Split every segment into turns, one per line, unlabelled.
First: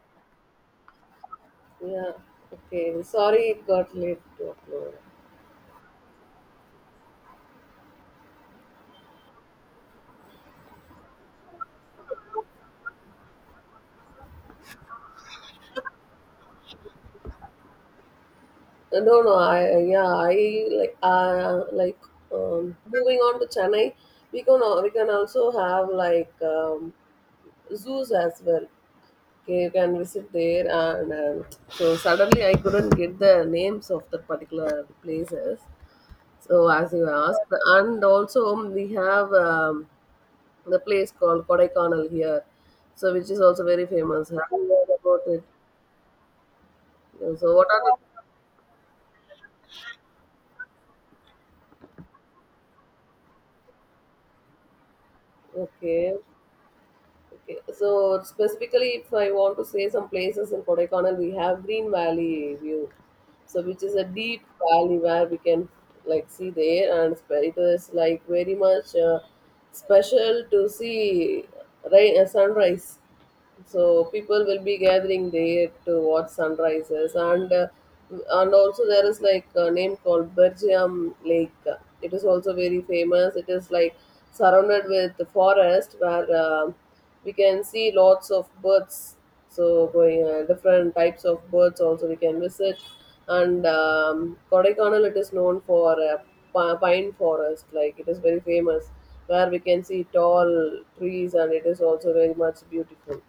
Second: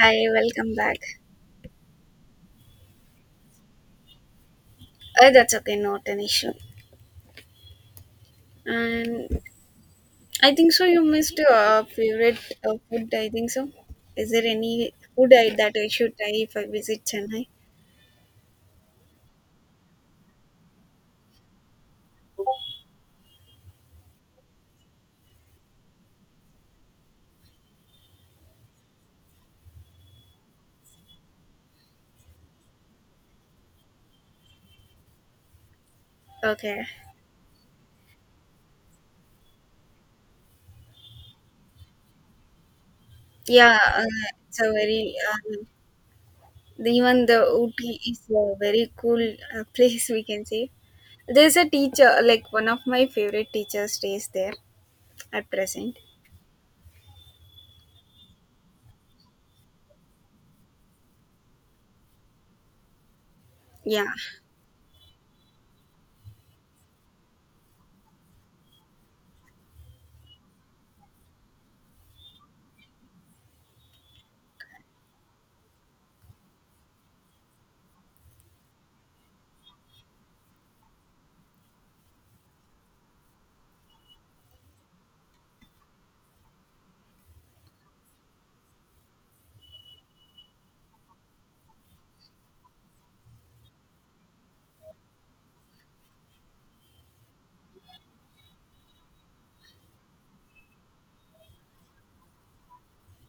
Hi, welcome back.
Yeah. Okay. Sorry, it got late to upload.
That's okay, not an issue. And I think so. You missed your favorite food, I think so. Is there any that I should try if I visit Chennai?
No, no. I yeah. I like. Like. Moving on to Chennai, we can also have zoos as well. Okay, you can visit there, and so suddenly I couldn't get the names of the particular places. So
Okay.
as you asked, and also we have the place called Kodaikanal here, so which is also
Yeah.
very famous. Have
It's a
you heard
very
about it?
even
Yeah,
the
So what
Ooty is
are
a very cool place, we can say. There's a teacher like one of my favorite teacher stays there at
the
present.
Okay, okay. So specifically, if I want to say some places in Kodaikanal, we have Green Valley view, so which is a
Yeah.
deep valley where we can like see the air, and it is like very much special to see rain, sunrise. So people will be gathering there to watch sunrises, and also there is like a name called Bergium Lake. It is also very famous. It is like surrounded with the forest where we can see lots of birds. So going different types of birds also we can visit. And Kodaikanal, it is known for pine forest. Like, it is very famous where we can see tall trees, and it is also very much beautiful.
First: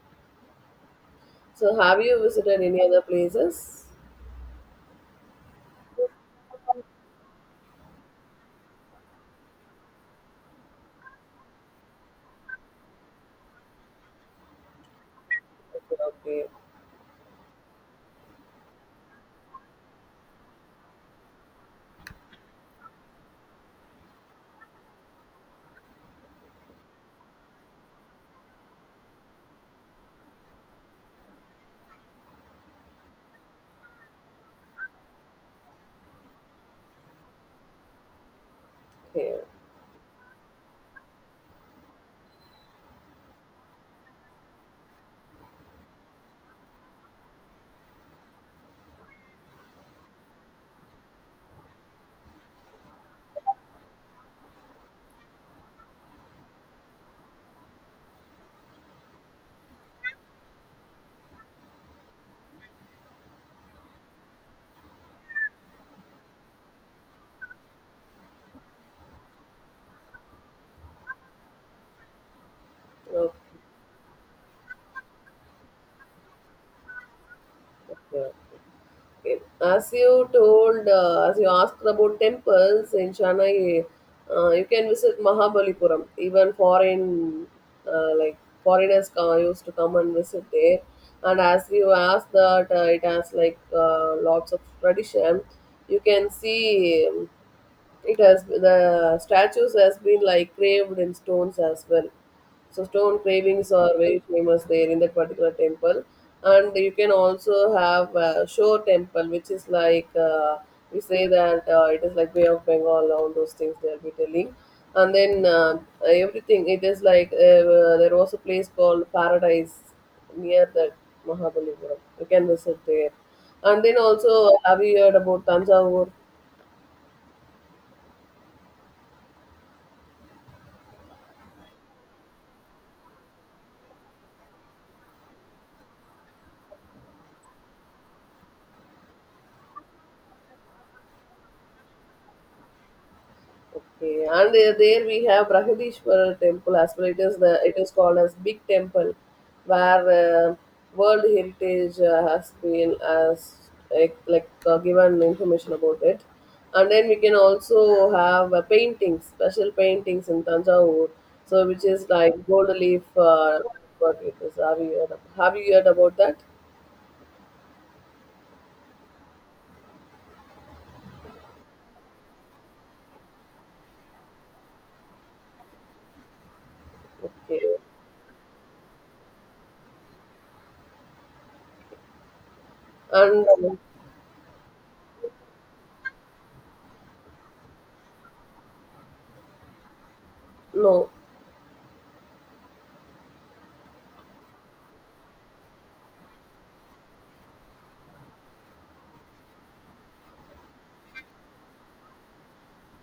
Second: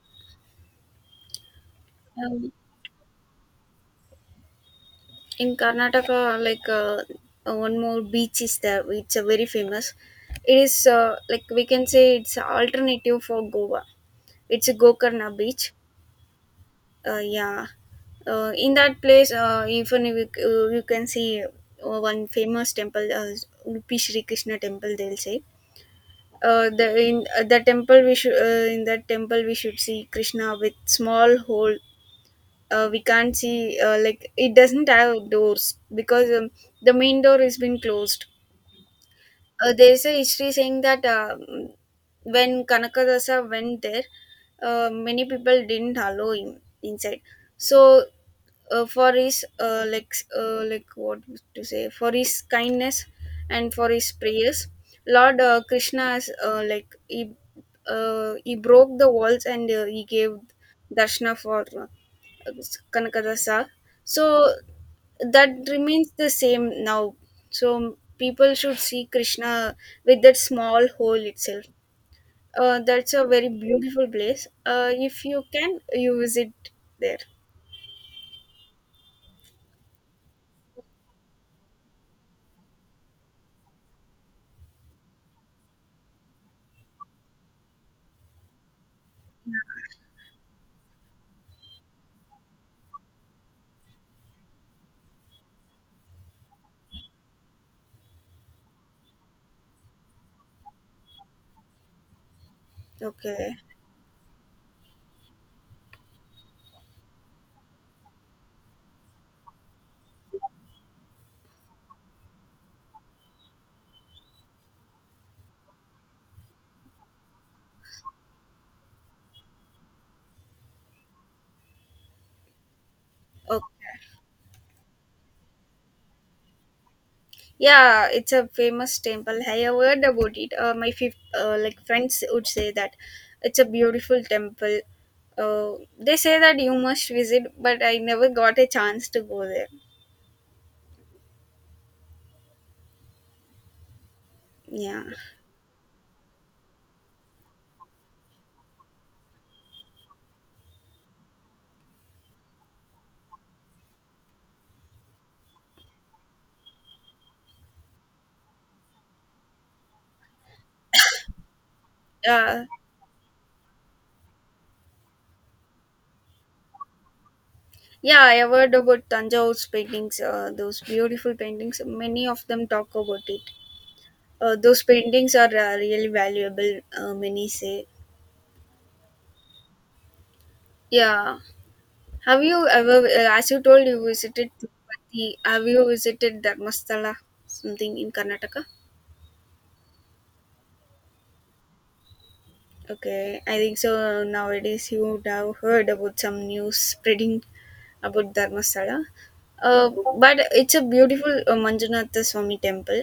So, have you
Um,
visited any other places?
in Karnataka, one more beach is there. It's a very famous. It is like we can say it's a alternative for Goa. It's a Gokarna beach.
Okay, okay,
Yeah, in that place, even you can see one famous temple, Udupi Shri Krishna temple, they'll say. The temple we should in that temple we should see Krishna with small hole. We can't see, like it doesn't have doors because the main door has been closed.
okay,
There's a history saying that when kanakadasa went there, many people didn't allow him inside. So for his what to say, for his kindness and for his prayers, lord krishna has like he broke the walls and he gave darshana for kanakadasa. So that remains the same now, so people should see krishna with that small hole itself. That's a very beautiful place. If you can, you visit there.
okay. Okay. As you told, as you asked about temples in Chennai, you can visit Mahabalipuram. Like foreigners come, used to come and visit there. And as you asked that, it has like lots of tradition. You can see. It has the statues has been like carved in stones as well. So stone
Okay,
carvings are very famous there in that particular temple, and you can also have Shore Temple, which is like we say that it is like Bay of Bengal, all those things they'll be telling, and then everything it is like there was a place called Paradise near that Mahabalipuram. You can visit there, and
okay.
then also, have you heard about Tanjavur?
Yeah, it's a famous temple, I have heard about it. Like friends would say that it's a beautiful temple. They say that you must visit, but I never got a chance to go there.
Okay, and
Yeah,
there we have Brahadishwara temple as well. It is called as big temple, where World Heritage has been as like given information about it, and then we can also have paintings, special paintings in Tanjavur, so which is like
uh,
gold leaf. What it is? Have you heard about that?
yeah. I have heard about Tanjavor's paintings. Those beautiful paintings, many of them talk about it. Those paintings are really valuable, many
Okay,
say. Yeah. Have you ever,
and
as you told, you visited Tirupati? Have you visited Dharmasthala, something in Karnataka?
no,
Okay, I think so. Nowadays, you would have heard about some news spreading about Dharmasthala. Uh, but it's a beautiful Manjunatha Swami temple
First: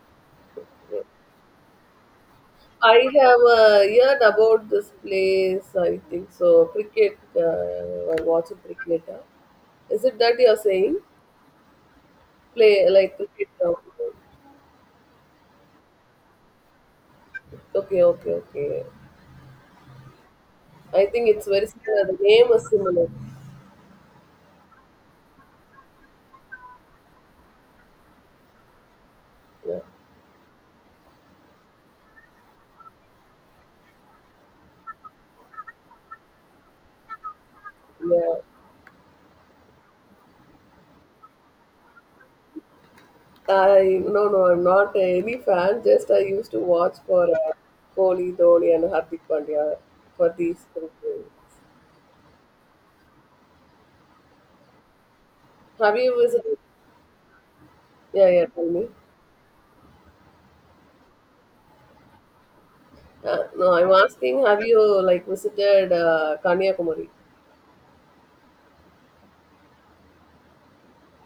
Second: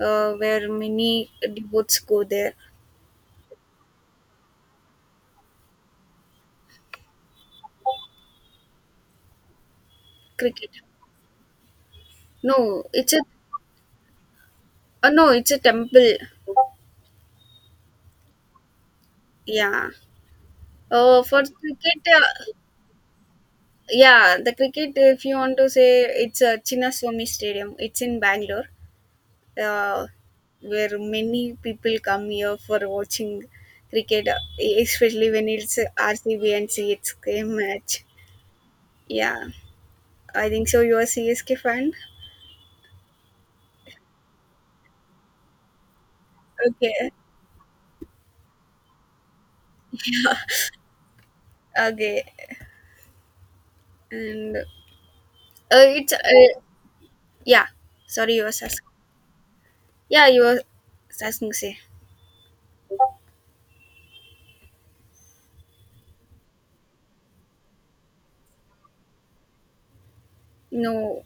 where many devotees go there.
I have heard about this place. I think so. Cricket. I watch cricket. Is it that you are
Cricket.
saying?
No,
Play
it's
like
a
cricket.
no, it's a temple.
Okay, okay, okay.
Yeah.
I
Uh,
think
for
it's very similar.
cricket,
The
uh,
name is similar.
Yeah, the cricket, if you want to say, it's a Chinnaswamy Stadium. It's in Bangalore,
Yeah,
uh, where many people come here for watching cricket, especially when it's RCB and CSK match.
yeah.
Yeah, I think so. You're CSK fan?
I No, no. I'm not any fan. Just I used to watch
Okay,
for Kohli, Dhoni, and Hardik Pandya for these things.
okay. And uh,
Have
it's,
you visited?
uh, yeah,
Yeah,
sorry, you
yeah.
were
Tell
asking.
me.
Yeah, you were asking, say.
No, I'm asking, have you like visited Kanyakumari?
No,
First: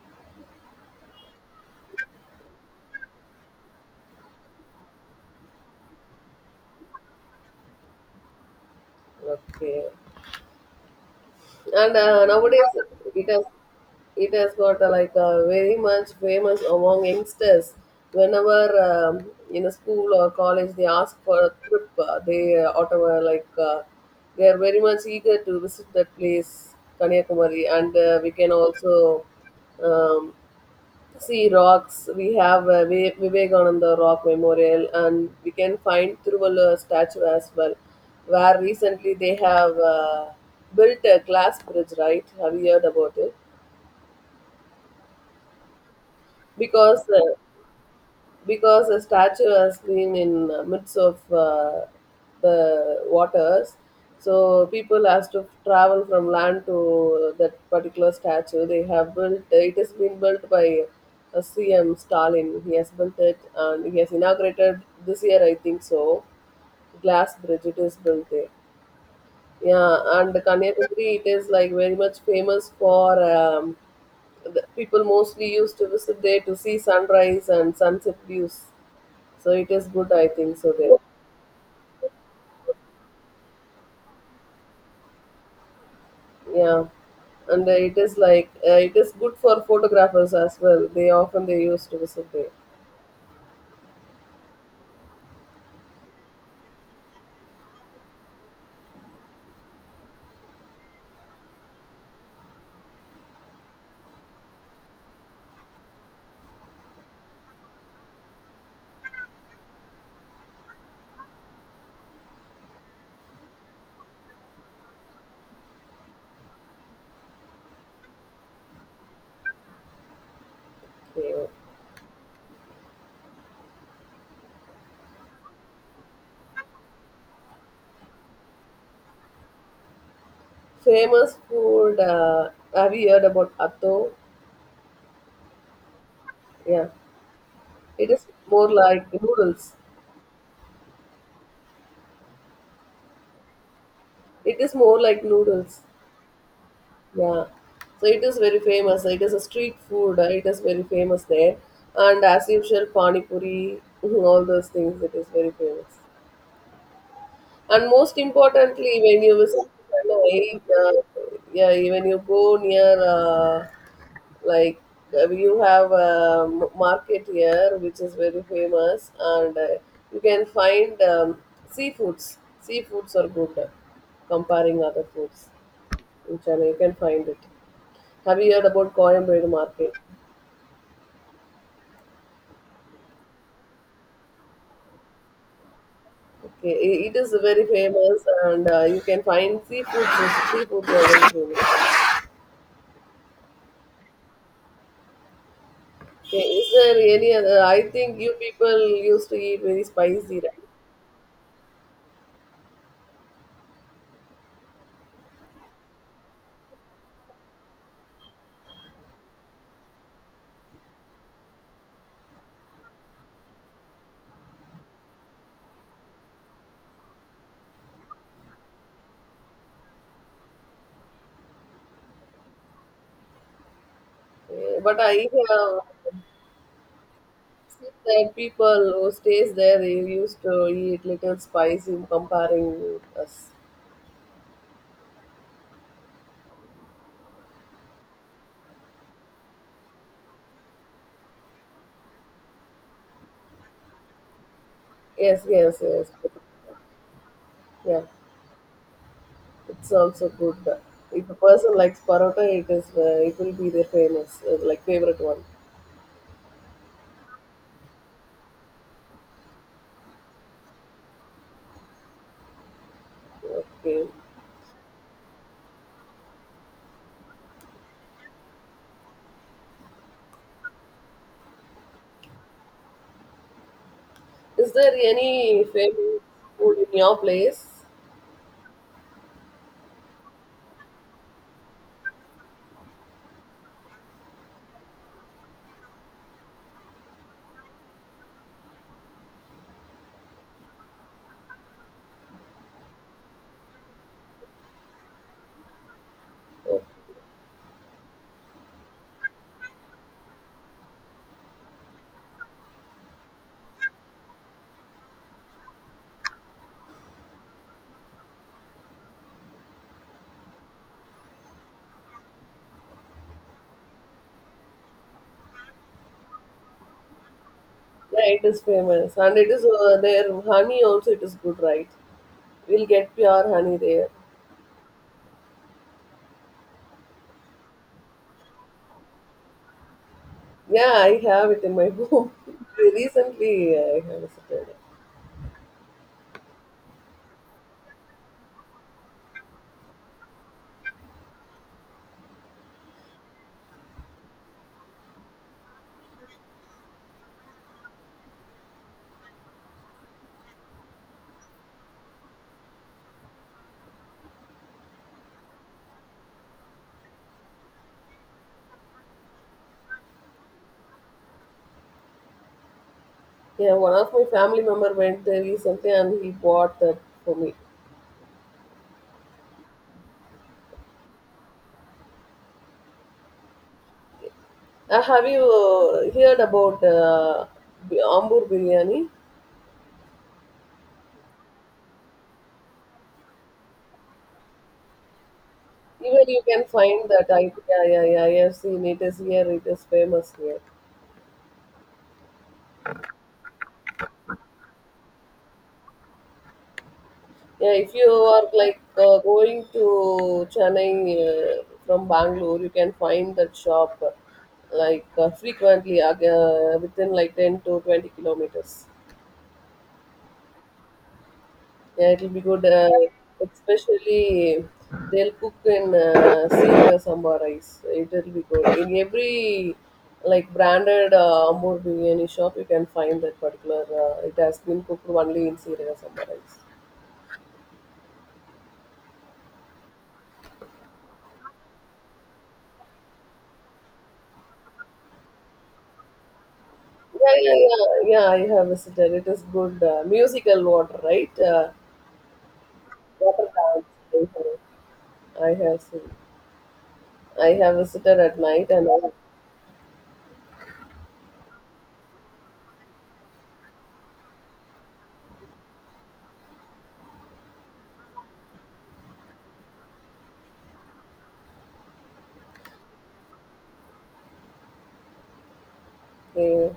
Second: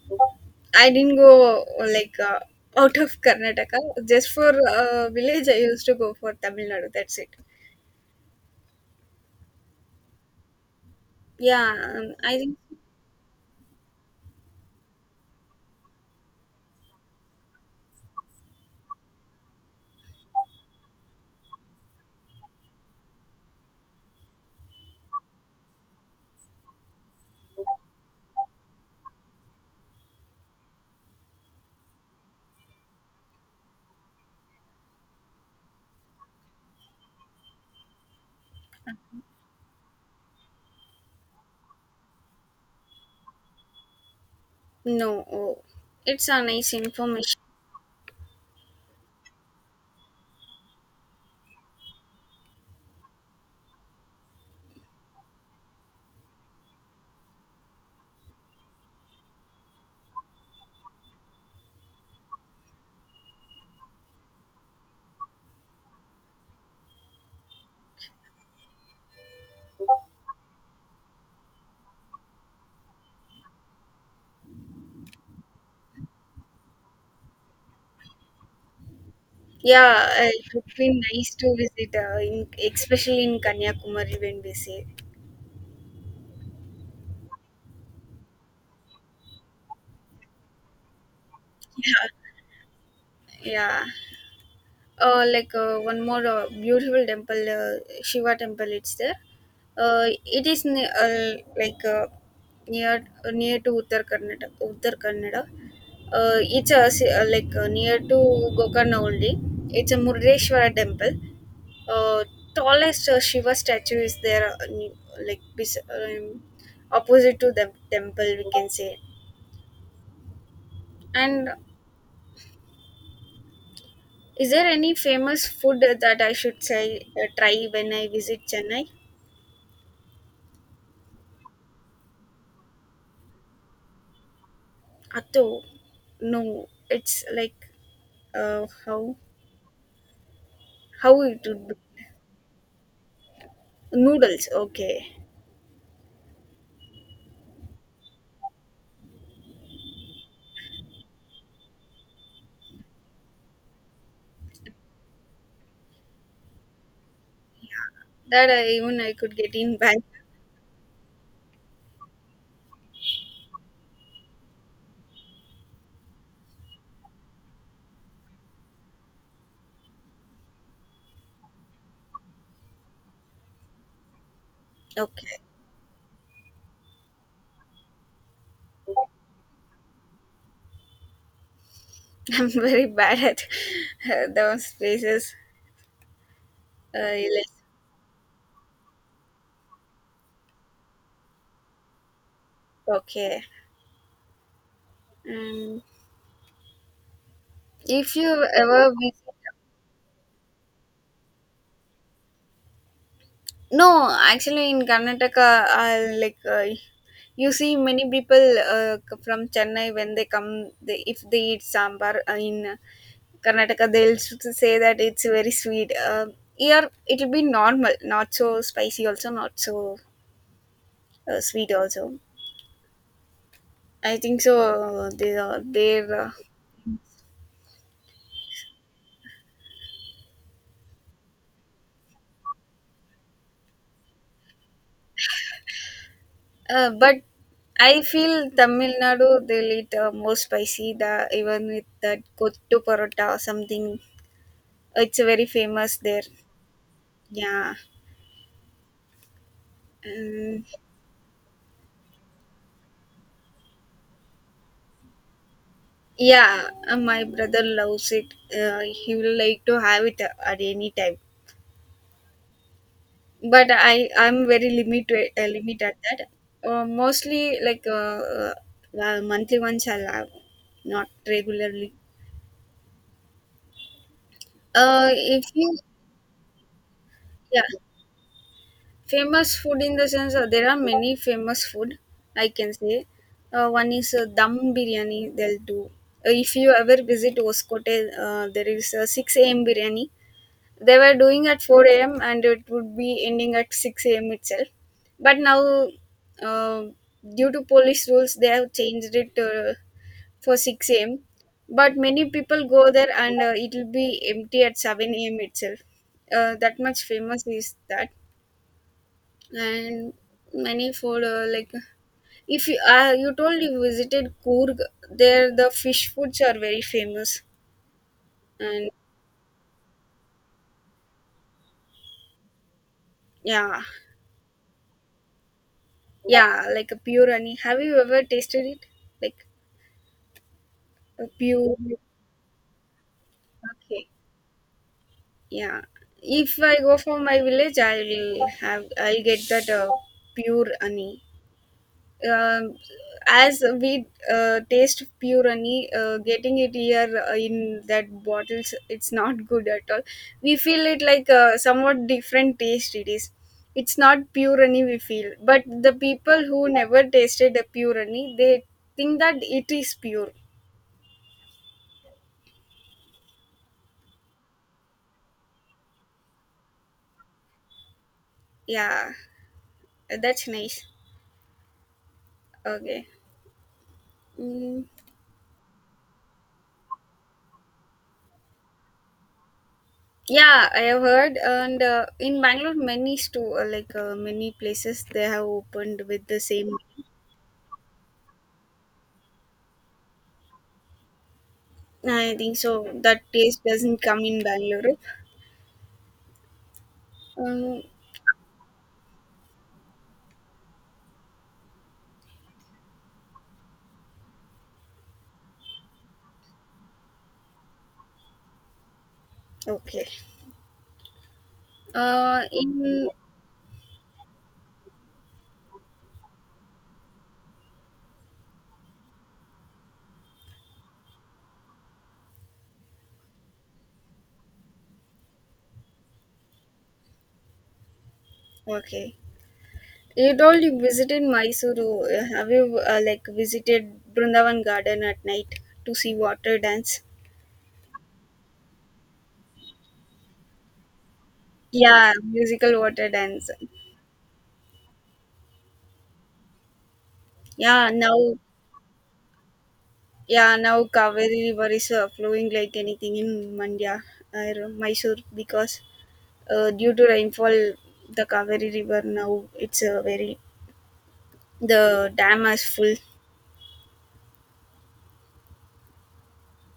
I didn't go like uh, out of Karnataka. Just for village, I used to go for Tamil Nadu, that's it.
Okay.
Yeah,
And
I think
nowadays, it has it has got very much famous among youngsters. Whenever um, in a school or college they ask for a trip, they Ottawa they are very much eager to visit that place, Kanyakumari, and we can also um, see rocks. We have Vivekananda Rock Memorial, and we can find Thiruvalur statue as well, where recently they have built a glass bridge. Right? Have you heard about it?
no. Oh, it's a nice
Because uh,
information.
because a statue was seen in midst of the waters, so people has to travel from land to that particular statue. They have built it. Has been built by CM Stalin. He has built it, and he has inaugurated this year, I think so. Glass bridge, it is built there. Yeah, and Kanyakumari, it is like very much famous for the people mostly used to visit there to see sunrise and sunset views, so it is
Yeah,
good, I
it
think
would
so there.
be nice to visit, especially in Kanyakumari when we say.
Yeah, and it is like it is good for photographers as well. They often, they used to
Yeah,
visit there.
yeah. One more beautiful temple, Shiva temple, it's there. It is ne- like near Near to Uttar Karnataka, Uttar Kannada. It's a, si- like Near to Gokarna only. It's a Murdeshwara temple. Uh, Tallest Shiva statue is there, like opposite to the temple, we can say.
Yeah.
And is there any famous food that I should say try when I visit Chennai?
Famous food, have you heard about atto?
Atto, no.
Yeah,
It's like
it is
uh,
more like
how
noodles.
how it would be. Noodles.
It is more
Okay,
like noodles yeah So it is very famous. It is a street food, it is very famous there, and as usual, pani puri all those things, it is very famous. And most
that I
importantly,
even I
when you
could get
visit
in back.
Chennai, when you go near, like, you have a market here which is very famous, and you can find seafoods. Seafoods are good, comparing other
Okay.
foods in Chennai. You can find it. Have you heard about Coimbatore market?
I'm very bad at those places.
Okay,
Uh,
it
you
is
like-
very famous, and you can find seafoods. Seafoods are very famous.
okay. Um,
Okay, is there any other? I
if
think
you
you people
ever
used
visit,
to eat very spicy, right?
no, actually in Karnataka, I like you see many people from Chennai when they come. They, if they eat sambar in Karnataka, they'll say that it's very sweet. Here it'll be normal, not so spicy, also not so sweet. Also, I think so,
But I
They are there.
have seen that people who stays there, they used to eat little spicy in comparing us.
But I feel Tamil Nadu they'll eat more spicy. The even with that kottu parotta or something, it's very
Yes, yes,
famous
yes.
there. Yeah,
Yeah, it's also good.
um,
If a person likes parotta, it will be their famous favorite one.
yeah. My brother loves it. He will like to have it at any time. But
Okay.
I'm very limit at that. Mostly like Monthly once I'll have, not regularly.
Is there
If
any
you
famous food in your
Yeah,
place?
famous food in the sense, there are many famous food, I can say. One is dum biryani they'll do. If you ever visit Oskote, there is a 6 a.m. biryani. They were doing at 4 a.m. and it would be ending at 6 a.m. itself. But now, uh, due to police rules, they have changed it for 6 a.m. But many people go there and it will be empty at 7 a.m. itself. That much famous is that. And many food, like if you you told you visited Coorg, there the fish foods are very famous.
Yeah, it is
And
famous, and it is their honey also. It is good, right? We'll get pure honey
yeah,
there.
yeah, like a pure honey. Have you ever tasted it? Like
Yeah, I
a
have it in
pure
my home. Recently, I
okay
have visited.
yeah. If I go for my village, I will have I'll get that pure honey. Um, as we taste purani, getting it here in that bottles it's not good at all, we feel it like a somewhat different taste it is, it's not purani we feel, but the people who never tasted the purani they think that it is pure.
Yeah, one of my family member went there recently and he bought that for me.
Yeah, that's nice. Okay. Mm.
Have you heard about Ambur biryani?
Yeah, I have heard, and in bangalore many store, many places they have opened with
Even
the
you can
same.
find that. Yeah, yeah, yeah, I have seen it is here. It is famous here.
I think so that taste doesn't come in Bangalore.
Yeah,
Um,
if you are like going to Chennai from Bangalore, you can find that shop frequently within like 10 to 20 kilometers.
okay.
Yeah, it will be good,
In
especially they'll cook in seeker sambar rice. It will be good. In every like branded Amur biryani shop, you can find that particular, it has been cooked only in seeker sambar rice.
Okay. You told you visited Mysuru. Have you like visited Brindavan Garden at night to see water dance?
Yeah, yeah, yeah, yeah. I have visited. It is good. Musical water, right?
Yeah, musical water dance.
Water dance. I have seen. I have
Yeah,
visited
now
at night, and
yeah now Kaveri River is flowing like anything in Mandya or Mysore because due to rainfall, the Kaveri River now it's very the dam is full.
yeah,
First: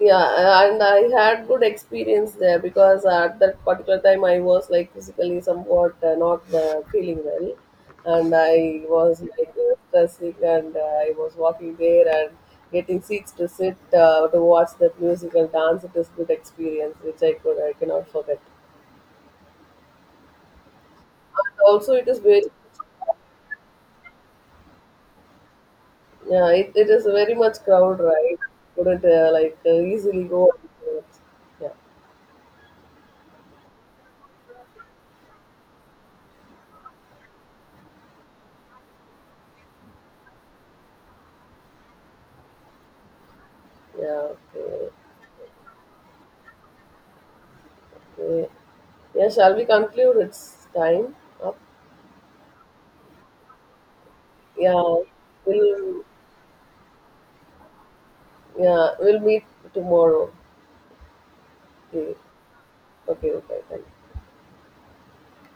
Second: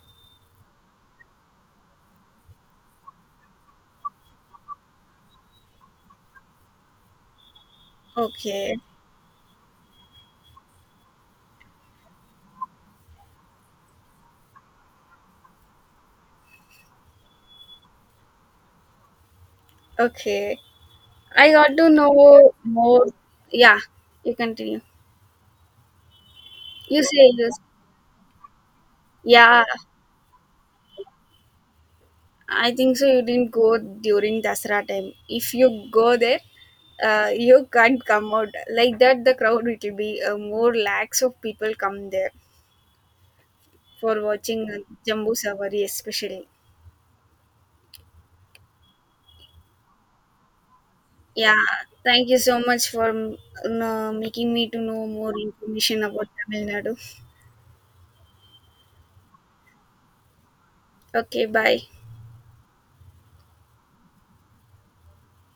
yeah, and I had good experience there because at that particular time I was like physically somewhat not feeling well, and
Okay,
I was like stressing, and I was walking there and getting seats to sit to watch that musical dance. It is good experience which I cannot forget.
okay. I got to
Also, it is very
know more. Yeah, you continue.
yeah, it
You
is
say
very much
yes.
crowd, right? Couldn't
Yeah,
easily go. Yeah,
I think so, you didn't go during Dasra time. If you go there, you can't come out like that. The crowd it will be more lakhs of people come there for
yeah,
watching
okay,
Jambu Savari especially.
okay. Yeah, shall we conclude? It's time up.
Yeah, thank you so much for making me to
Yeah,
know more information
we'll
about Tamil Nadu.
yeah, we'll meet tomorrow.
Okay, bye.
Okay, okay, okay. Thank you.